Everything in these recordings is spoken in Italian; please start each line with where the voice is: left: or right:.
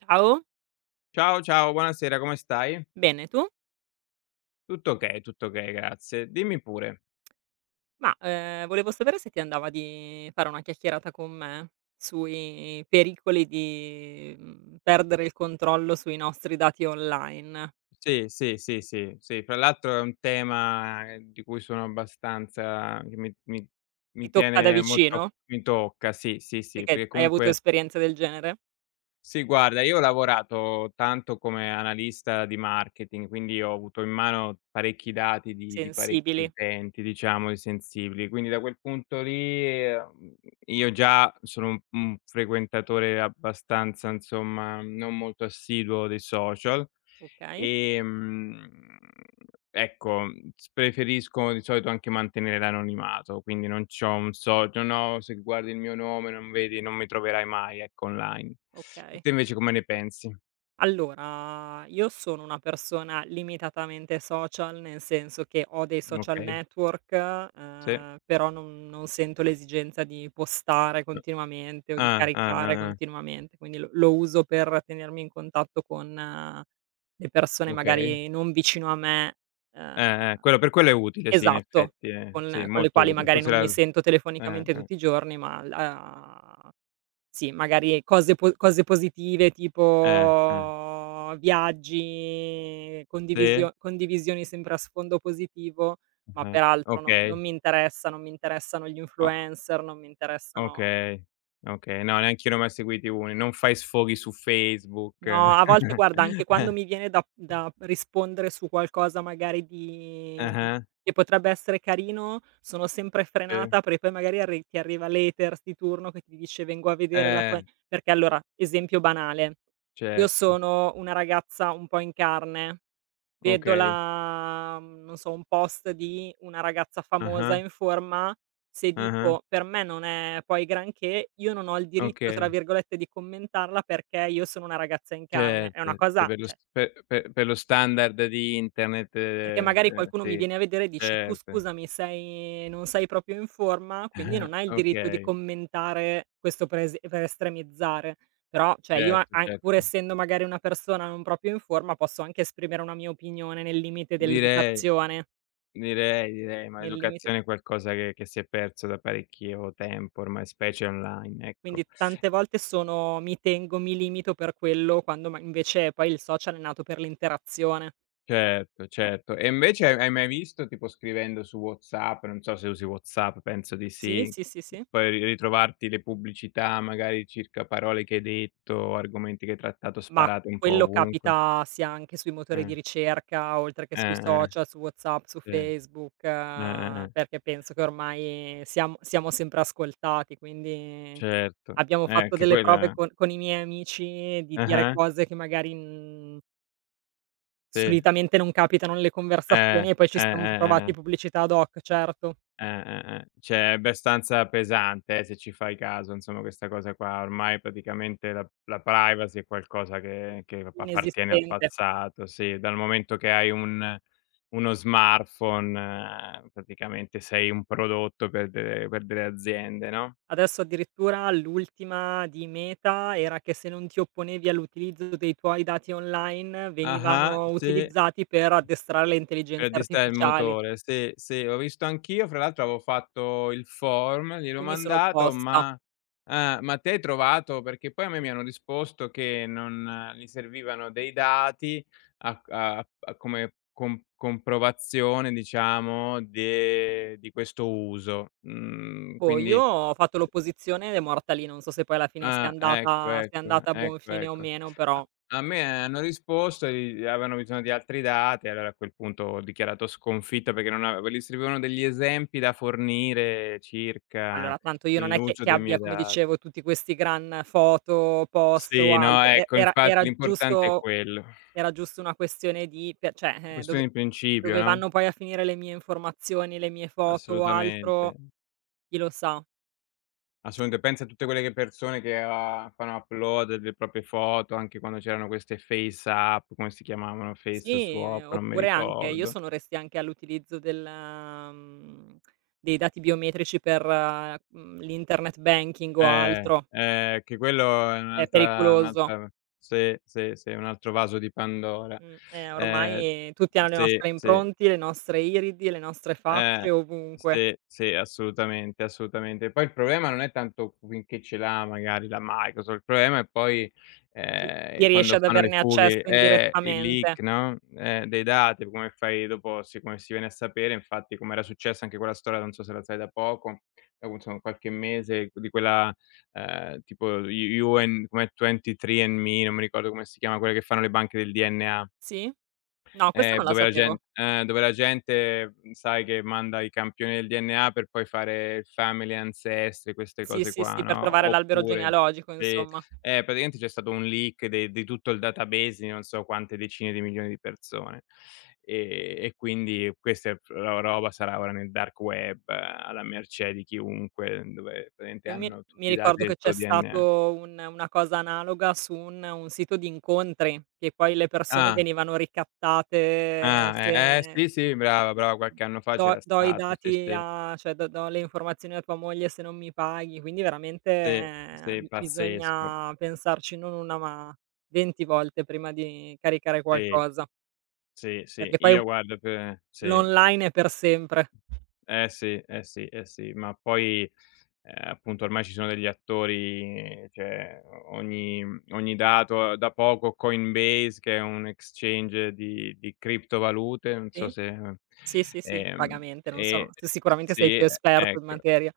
right: Ciao,
left: Ciao, ciao, buonasera, come stai?
right: bene tu?
left: Tutto okay, grazie. Dimmi pure.
right: Ma, volevo sapere se ti andava di fare una chiacchierata con me sui pericoli di, perdere il controllo sui nostri dati online.
left: Sì, sì, sì, sì, sì, fra l'altro è un tema, di cui sono abbastanza che mi mi
right: Ti
left: mi
right: tocca da
left: tiene molto a
right: vicino?
left: mi tocca, sì, sì, sì,
right: Perché
left: perché
right: hai avuto
left: comunque.
right: esperienze del genere?
left: Sì, guarda, io ho lavorato tanto come analista di marketing, quindi ho avuto in mano parecchi dati di parecchi
right: Sensibili.
left: utenti, diciamo, e sensibili. Quindi da quel punto lì, io già sono un frequentatore abbastanza, insomma, non molto assiduo dei social.
right: Okay,
left: Ehm, ecco, s preferisco di solito anche mantenere l'anonimato, quindi non c'ho un socio: "No, se guardi il mio nome non vedi non mi troverai mai", ecco, online.
right: okay.
left: Te invece come ne pensi?
right: Allora, io sono una persona limitatamente social, nel senso che ho dei social
left: Okay,
right: network,
left: sì.
right: però non sento l'esigenza di postare
left: Uh,
right: continuamente o di
left: ah, ah,
right: caricare
left: ah, ah,
right: continuamente, quindi lo uso per tenermi in contatto con le persone
left: okay.
right: magari non vicino a me, ehm
left: Quello per quello è utile, sì, in
right: esatto,
left: effetti, eh. Sì,
right: con le
left: molto
right: quali
left: utile.
right: magari
left: Forse
right: non
left: la
right: mi sento
left: eh,
right: telefonicamente
left: eh,
right: tutti i giorni, ma la sì, magari cose positive,
left: eh.
right: tipo viaggi,
left: Sì,
right: condivisioni sempre a sfondo positivo, ma
left: ah-ah,
right: peraltro non
left: okay.
right: non mi interessa, non mi interessano gli
left: O
right: influencer, non mi interessano.
left: Okay, okay. No, neanch'io ne ho mai seguiti uno. Non fai sfoghi su Facebook.
right: No, a volte guarda, anche quando mi viene da rispondere su qualcosa magari di
left: Ah-ah,
right: che potrebbe essere carino, sono sempre
left: sì.
right: frenata perché poi magari arri ti arriva l'haters di turno che ti dice: "Vengo a vedere la tua".
left: Eh,
right: Perché allora, esempio banale, io
left: certo.
right: sono una ragazza un po' in carne, vedo
left: Okay.
right: la, non so, un post di una ragazza famosa
left: Ah-ah,
right: in forma, se
left: ah-ah,
right: dico: "Per me non è poi granché", io non ho il diritto, tra
left: okay,
right: virgolette, di commentarla perché io sono una ragazza in carne. È una
left: certo. Sì,
right: cosa,
left: per lo s
right: cioè,
left: pe pe per lo standard di internet,
right: perché magari qualcuno mi
left: sì,
right: viene a vedere e dice: "Tu
left: certo.
right: scusami, sei non sei proprio in forma, quindi non hai il diritto di
left: Okay,
right: commentare questo", per es per estremizzare. Però, cioè, io a
left: certo,
right: an pur
left: certo.
right: essendo magari una persona non proprio in forma, posso anche esprimere una mia opinione nel limite
left: Direi,
right: dell'educazione.
left: direi, ma
right: Nel limite,
left: l'educazione è qualcosa che si è perso da parecchio tempo ormai, specie online,
right: quindi
left: ecco.
right: tante volte sono, mi tengo, mi limito per quello, quando ma invece poi il social è nato per l'interazione.
left: Certo, certo. E invece hai mai visto, tipo scrivendo su WhatsApp, non so se usi WhatsApp, penso di
right: Sì,
left: sì,
right: sì, sì, sì.
left: poi ri ritrovarti le pubblicità magari circa parole che hai detto, argomenti che hai trattato
right: Ma
left: sparate un po'
right: quello
left: ovunque.
right: capita sia anche sui motori di
left: Eh,
right: ricerca, oltre che sui
left: eh, eh,
right: social, su WhatsApp, su
left: sì,
right: Facebook,
left: eh, eh,
right: perché penso che ormai siamo sempre ascoltati, quindi
left: certo.
right: abbiamo fatto
left: Che
right: delle prove
left: quella
right: con i miei amici di dire
left: ah-ah,
right: cose che magari,
left: sì,
right: solitamente non capitano nelle
left: eh,
right: conversazioni, e poi ci siamo
left: eh.
right: trovati pubblicità ad hoc, certo.
left: Eh. Cioè è abbastanza pesante, se ci fai caso, insomma questa cosa qua. Ormai praticamente la privacy è qualcosa che ap appartiene al
right: Inesistente.
left: passato, sì. Dal momento che hai un uno smartphone praticamente sei un prodotto per delle aziende, no?
right: Adesso addirittura l'ultima di Meta era che se non ti opponevi all'utilizzo dei tuoi dati online
left: Ah-ah,
right: venivano
left: sì.
right: utilizzati per addestrare le
left: Per
right: intelligenze
left: addestrare il
right: artificiali.
left: motore, sì, sì, ho visto anch'io, fra l'altro avevo fatto il form, gliel'ho
right: Io mi sono
left: mandato,
right: opposta.
left: ma te hai trovato perché poi a me mi hanno risposto che non gli servivano dei dati a c a a come com comprovazione diciamo de di questo uso. Mhmm,
right: Boh, io
left: quindi
right: ho fatto l'opposizione ed è morta lì, non so se poi alla fine sia
left: Ah, ecco,
right: andata sia
left: ecco,
right: andata a buon
left: ecco,
right: fine o
left: ecco.
right: meno,
left: A
right: però
left: a me hanno risposto e avevano bisogno di altri dati, e allora a quel punto ho dichiarato sconfitto perché non ave gli servivano degli esempi da fornire circa
right: allora tanto io
left: il
right: non è che
left: l'uso
right: che
left: dei
right: abbia,
left: miei
right: come
left: dati.
right: dicevo, tutti questi gran foto, post o
left: Sì, no,
right: altro.
left: ecco, infatti l'importante è quello.
right: Era giusto una questione di pe cioè, dove
left: Questione di principio,
right: dove
left: no,
right: vanno poi a finire le mie informazioni, le mie foto o
left: assolutamente.
right: altro, chi lo sa.
left: Assolutamente, pensa a tutte quelle che persone che, fanno upload delle proprie foto, anche quando c'erano queste face app, come si chiamavano,
right: Sì,
left: face swap, non mi
right: oppure anche io
left: ricordo.
right: sono restia anche all'utilizzo dei dati biometrici per, l'internet banking o altro.
left: Che quello è
right: È
left: un'altra
right: pericoloso.
left: un'altra sì, sì, sì, un altro vaso di Pandora. Ehm,
right: Ormai tutti hanno le
left: sì,
right: nostre
left: sì.
right: impronte, le nostre iridi, le nostre
left: Eh,
right: facce ovunque.
left: sì, sì, assolutamente, assolutamente. Poi il problema non è tanto finché ce l'ha magari la Microsoft, il problema è poi,
right: Chi riesce
left: quando
right: ad
left: fanno le
right: averne accesso
left: fughe i leak,
right: indirettamente.
left: no, dei dati, come fai dopo si come si viene a sapere, infatti com'era successa anche quella storia, non so se la sai da poco, da insomma qualche mese, di quella, tipo U UN com'è 23 and Me, non mi ricordo come si chiama, quella che fanno le banche del DNA.
right: Sì? No, questa non la sapevo.
left: Dove la gente, sai che manda i campioni del DNA per poi fare il family ancestry, queste
right: Sì,
left: cose
right: sì,
left: qua,
right: sì, per trovare
left: no,
right: l'albero
left: oppure
right: genealogico
left: sì,
right: insomma.
left: praticamente c'è stato un leak de di tutto il database di non so quante decine di milioni di persone. E quindi questa è ro roba sarà ora nel dark web, alla mercé di chiunque, dove praticamente
right: Io
left: hanno
right: mi
left: tutti i dati
right: ricordo che
left: del
right: c'è
left: tuo DNA.
right: stato un una cosa analoga su un sito di incontri, che poi le persone
left: Ah,
right: venivano ricattate.
left: ah,
right: Se
left: sì, sì, brava, brava, qualche anno fa
right: "do
left: c'era
right: do i
left: stato, sì,
right: dati,
left: sì.
right: a cioè do do le informazioni a tua moglie, se non mi paghi", quindi veramente,
left: Sì,
right: b
left: sì, pazzesco.
right: bisogna pensarci non 1 ma 20 volte prima di caricare
left: Sì,
right: qualcosa,
left: sì, sì.
right: perché poi
left: Io guarda pe sì.
right: l'online è per sempre.
left: Eh sì, eh sì, eh sì. Ma poi, appunto ormai ci sono degli attori cioè o ogni ogni dato da poco Coinbase che è un exchange di criptovalute, non so
right: Sì?
left: se
right: Sì, sì, sì,
left: ehm,
right: vagamente, non sono
left: e
right: tu sicuramente sei più
left: sì,
right: esperto in
left: ecco.
right: materia.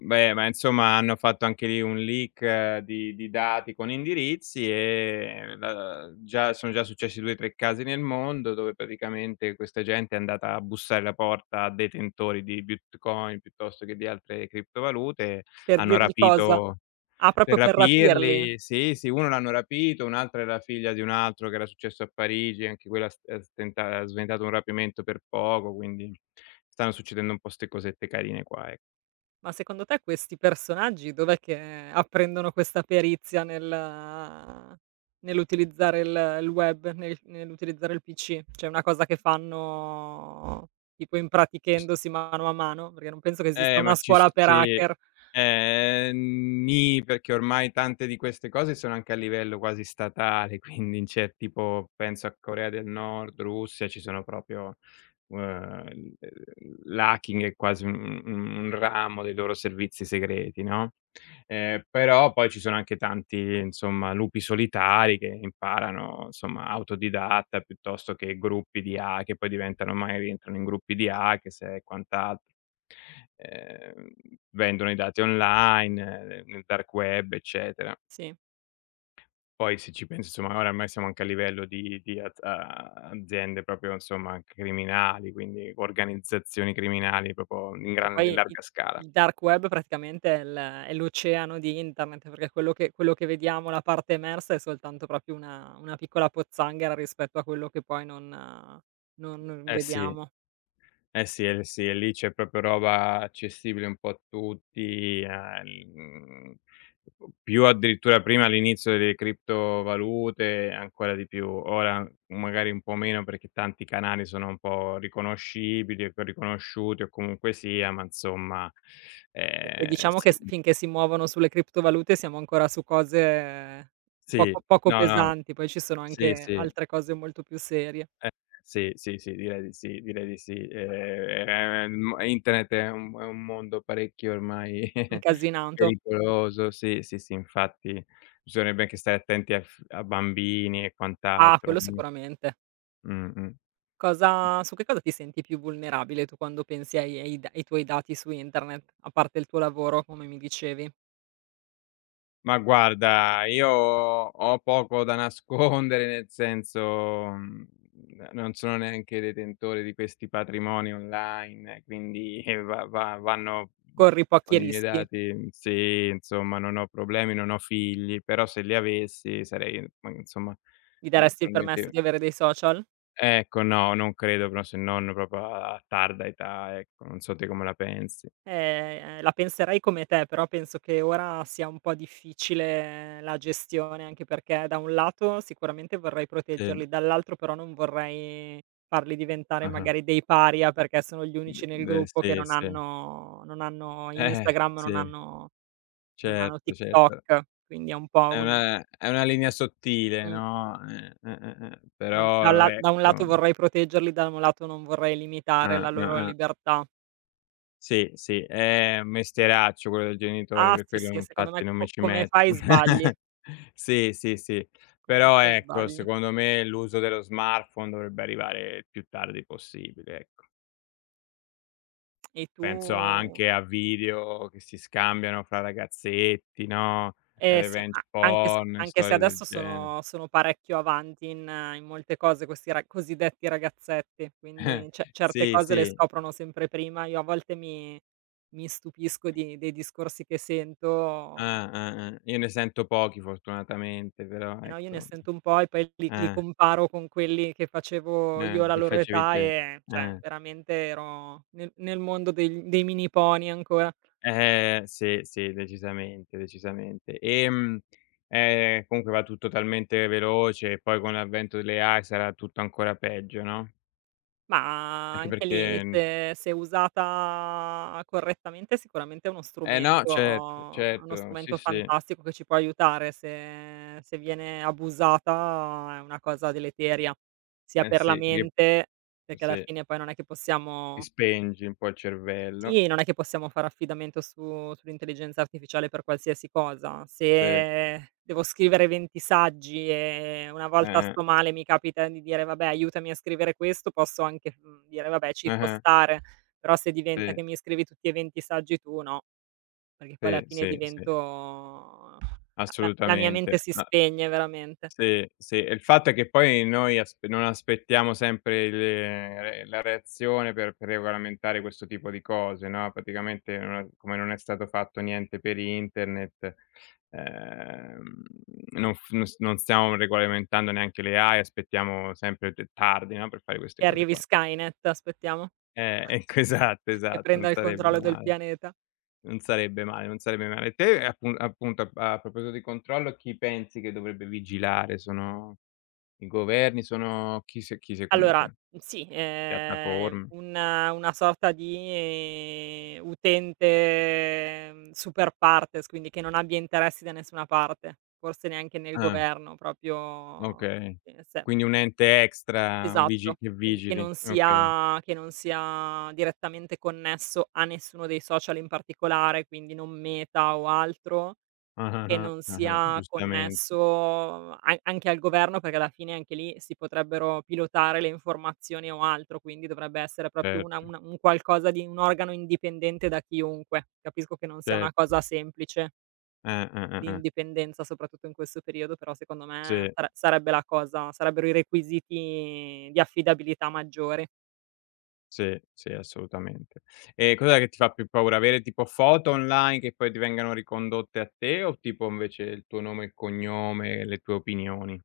left: Beh, ma insomma hanno fatto anche lì un leak di dati con indirizzi, e la già sono già successi 2, 3 casi nel mondo dove praticamente questa gente è andata a bussare alla porta a detentori di Bitcoin piuttosto che di altre criptovalute,
right: Per
left: hanno
right: dirgli cosa?
left: rapito
right: Ah,
left: per
right: proprio per rapirli?
left: rapirli sì, sì, uno l'hanno rapito, un'altra è la figlia di un altro che era successo a Parigi, anche quella s è stenta ha sventato un rapimento per poco, quindi stanno succedendo un po' 'ste cosette carine qua, ecco.
right: Ma secondo te questi personaggi dov'è che apprendono questa perizia nel nell'utilizzare il web, nel nell'utilizzare il PC? Cioè è una cosa che fanno tipo
left: Ci s
right: impratichendosi mano a mano? Perché non penso che esista una
left: Ma ci s
right: scuola per
left: sì.
right: hacker.
left: Nì, perché ormai tante di queste cose sono anche a livello quasi statale, quindi in cer tipo penso a Corea del Nord, Russia, ci sono proprio, l'hacking è quasi un ramo dei loro servizi segreti, no, però poi ci sono anche tanti, insomma, lupi solitari che imparano, insomma, autodidatta piuttosto che gruppi di ha che poi diventano ormai rientrano in gruppi di hackers e quant'altro. Ehm, vendono i dati online, nel dark web, eccetera.
right: Sì.
left: Poi se ci pensi, insomma, oramai siamo anche a livello di az a aziende proprio, insomma, anche criminali, quindi organizzazioni criminali proprio in
right: E
left: gran in
right: poi i
left: larga scala.
right: il dark web praticamente è l è l'oceano di internet, perché quello che vediamo, la parte emersa, è soltanto proprio una piccola pozzanghera rispetto a quello che poi non
left: Eh sì.
right: vediamo.
left: Eh sì, eh sì, e lì c'è proprio roba accessibile un po' a tutti, mhmm, più addirittura prima all'inizio delle criptovalute, ancora di più. Ora magari un po' meno perché tanti canali sono un po' riconoscibili o co riconosciuti o comunque sia, ma insomma,
right: E diciamo che
left: sì,
right: s finché si muovono sulle criptovalute siamo ancora su cose
left: sì,
right: poco
left: no, no,
right: pesanti, poi ci sono
left: sì,
right: anche
left: sì.
right: altre cose molto più serie.
left: Eh, sì, sì, sì, direi di sì, direi di sì. Internet è un mondo parecchio ormai
right: Incasinato.
left: pericoloso. Sì, sì, sì, infatti bisognerebbe anche stare attenti a bambini e
right: Ah,
left: quant'altro.
right: quello sicuramente.
left: Mh-mh.
right: Cosa su Che cosa ti senti più vulnerabile tu quando pensi ai tuoi dati su internet, a parte il tuo lavoro, come mi dicevi?
left: Ma guarda, io ho poco da nascondere, nel senso, mhmm, n non sono neanche detentore di questi patrimoni online, quindi va va vanno
right: Corri pochi
left: con i miei
right: rischi?
left: dati sì, insomma, non ho problemi, non ho figli, però se li avessi sarei ma insomma,
right: Gli
left: mi
right: daresti il permesso
left: probabilmente
right: di avere dei social?
left: ecco, no, non credo, però se non proprio a tarda età, ecco, non so te come la pensi.
right: La penserei come te, però penso che ora sia un po' difficile la gestione, anche perché da un lato sicuramente vorrei
left: Sì.
right: proteggerli, dall'altro però non vorrei farli diventare
left: Ah-ah.
right: magari dei paria, perché sono gli unici
left: D
right: nel
left: d
right: gruppo
left: sì,
right: che
left: sì.
right: non hanno
left: Eh,
right: Instagram, non
left: sì.
right: hanno.
left: Certo, certo.
right: TikTok, quindi è un po'
left: È
right: un
left: una è una linea sottile,
right: mh,
left: no,
right: non da un
left: però
right: la da un lato
left: ecco
right: vorrei proteggerli, da un lato non vorrei limitare la
left: ah, ah,
right: loro
left: ah.
right: libertà.
left: Sì, sì, è un mestieraccio quello del genitore,
right: Ah
left: per
right: sì,
left: quello
right: sì, secondo me,
left: infatti non
right: co
left: mi ci
right: come fai
left: metto.
right: sbagli,
left: Sì, sì, sì.
right: come
left: Però
right: fai
left: ecco,
right: sbagli.
left: secondo me l'uso dello smartphone dovrebbe arrivare il più tardi possibile, ecco.
right: E tu.
left: Penso anche a video che si scambiano fra ragazzetti, no,
right: Eh sì,
left: revenge
right: a anche se
left: porn, storie del
right: adesso
left: genere.
right: sono parecchio avanti in molte cose questi ra cosiddetti ragazzetti, quindi ce certe
left: Sì,
right: cose le
left: sì.
right: scoprono sempre prima. Io a volte mi stupisco di dei discorsi che sento.
left: Ah, ah, ah. Io ne sento pochi fortunatamente, però
right: Eh no, io ne
left: ecco
right: sento un po' e poi li
left: eh,
right: comparo con quelli che facevo io alla
left: che
right: loro
left: facevi
right: età
left: te.
right: e, cioè,
left: Eh.
right: veramente ero nel mondo degl dei mini pony ancora.
left: Sì, sì, decisamente, decisamente. Comunque va tutto talmente veloce e poi con l'avvento delle AI sarà tutto ancora peggio, no,
right: Ma
left: anche
right: anche lì,
left: perché
right: se usata correttamente, sicuramente è
left: eh no, certo,
right: uno
left: certo, sì,
right: strumento
left: sì,
right: fantastico che ci può aiutare; se viene abusata è una cosa deleteria, sia
left: eh
right: per la
left: sì, perché
right: mente, perché alla
left: sì,
right: fine poi non è che
left: ti
right: possiamo.
left: spengi un po' il cervello.
right: Sì, non è che possiamo fare affidamento su sull'intelligenza artificiale per qualsiasi cosa.
left: Sì,
right: Se devo scrivere 20 saggi e una volta
left: eh-eh,
right: sto male mi capita di dire: "Vabbè, aiutami a scrivere questo", posso anche, dire: "Vabbè, ci può
left: ah-ah,
right: stare", però se diventa
left: sì,
right: che mi scrivi tutti e 20 saggi tu, no, perché poi alla
left: sì,
right: fine
left: sì, sì,
right: divento, la mia mente
left: assolutamente.
right: si
left: A
right: spegne veramente.
left: Sì, sì, e il fatto è che poi noi asp non aspettiamo sempre il la reazione per regolamentare questo tipo di cose, no, praticamente non è stato fatto niente per internet, ehm, non f non s non stiamo regolamentando neanche le AI, aspettiamo sempre t tardi, no, per fare queste
right: Che
left: cose
right: arrivi
left: qua.
right: Skynet, aspettiamo,
left: Ecco, esatto,
right: che
left: esatto,
right: prenda
left: non
right: il
left: sarebbe
right: controllo del
left: male,
right: pianeta.
left: non sarebbe male, non sarebbe male. Te, appunto, a proposito di controllo, chi pensi che dovrebbe vigilare? Sono i governi, sono chi se chi secondo
right: Allora,
left: te?
right: sì,
left: Piattaforme?
right: un una sorta di, utente, super partes, quindi che non abbia interessi da nessuna parte, forse neanche nel
left: Ah,
right: governo, proprio,
left: okay.
right: se mhmm,
left: Quindi un ente extra, un
right: esatto,
left: vigi che
right: quindi
left: vigili, okay.
right: che non sia direttamente connesso a nessuno dei social in particolare, quindi non Meta o altro. Che
left: Ah-ah-ah,
right: non
left: ah-ah,
right: sia
left: giustamente,
right: connesso a anche al governo, perché alla fine anche lì si potrebbero pilotare le informazioni o altro, quindi dovrebbe essere proprio
left: certo,
right: una un qualcosa, di un organo indipendente da chiunque. Capisco che non sia una
left: certo.
right: cosa semplice,
left: Eh.
right: l'indipendenza, soprattutto in questo periodo, però secondo me
left: Sì,
right: sarebbe la cosa sarebbero i requisiti di affidabilità maggiori.
left: sì, sì, assolutamente. E cos'è che ti fa più paura? Avere tipo foto online che poi ti vengano ricondotte a te o tipo invece il tuo nome e cognome, le tue opinioni?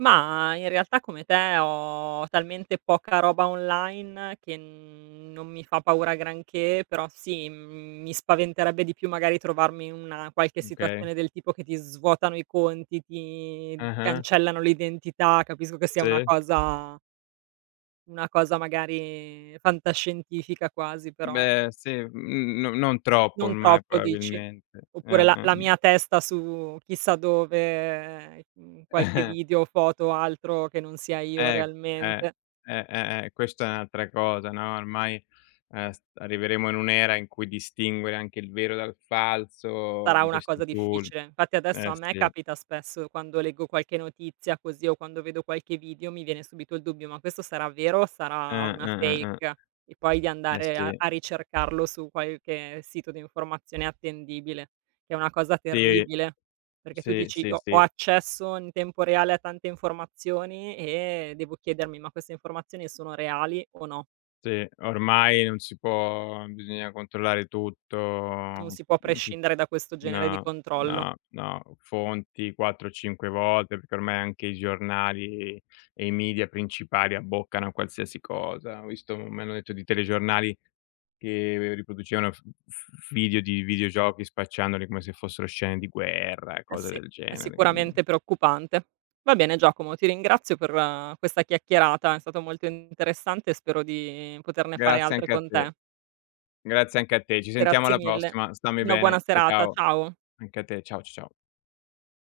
right: Mah, in realtà come te ho talmente poca roba online che non mi fa paura granché, però sì, mi spaventerebbe di più magari trovarmi in una qualche
left: Okay.
right: situazione del tipo che ti svuotano i conti, ti
left: Ah-ah,
right: cancellano l'identità. Capisco che sia
left: sì.
right: una cosa magari fantascientifica quasi, però
left: Beh, sì, no non troppo
right: non
left: ormai
right: troppo dici?
left: probabilmente.
right: Oppure
left: Eh-eh.
right: la mia testa su chissà dove, qualche
left: Eh,
right: video, foto o altro che non sia io
left: eh, eh, eh,
right: realmente.
left: questa è un'altra cosa, no, ormai, s arriveremo in un'era in cui distinguere anche il vero dal falso
right: Sarà
left: con
right: una
left: questi
right: cosa
left: tool.
right: difficile. Infatti adesso a
left: Eh
right: me
left: sì.
right: capita spesso quando leggo qualche notizia così o quando vedo qualche video mi viene subito il dubbio: "Ma questo sarà vero o sarà una
left: Eh.
right: fake?" E poi di
left: Eh
right: andare
left: sì.
right: a ricercarlo su qualche sito di informazione attendibile, che è una cosa
left: Sì,
right: terribile, perché tu
left: sì,
right: dici:
left: sì,
right: "Ho
left: sì,
right: accesso in tempo reale a tante informazioni e devo chiedermi: ma queste informazioni sono reali o no?"
left: sì. Ormai non si può bisogna controllare tutto,
right: Non si può
left: mhmm, tu
right: prescindere da questo genere di
left: No,
right: controllo.
left: no, no, fonti 4, 5 volte, perché ormai anche i giornali e i media principali abboccano a qualsiasi cosa. Ho visto mi hanno detto di telegiornali che riproducevano f f video di videogiochi spacciandoli come se fossero scene di guerra e
right: Eh
left: cose
right: sì,
left: del
right: è
left: genere, quindi
right: sicuramente preoccupante. Va bene Giacomo, ti ringrazio per, questa chiacchierata, è stato molto interessante e spero di poterne fare
left: grazie
right: altre
left: anche a
right: con
left: te.
right: te.
left: Grazie anche a te. Ci sentiamo
right: Grazie
left: alla
right: mille.
left: prossima. Stammi
right: Una buona
left: bene. Ciao,
right: serata,
left: ciao.
right: ciao.
left: Anche a te. Ciao, c ciao.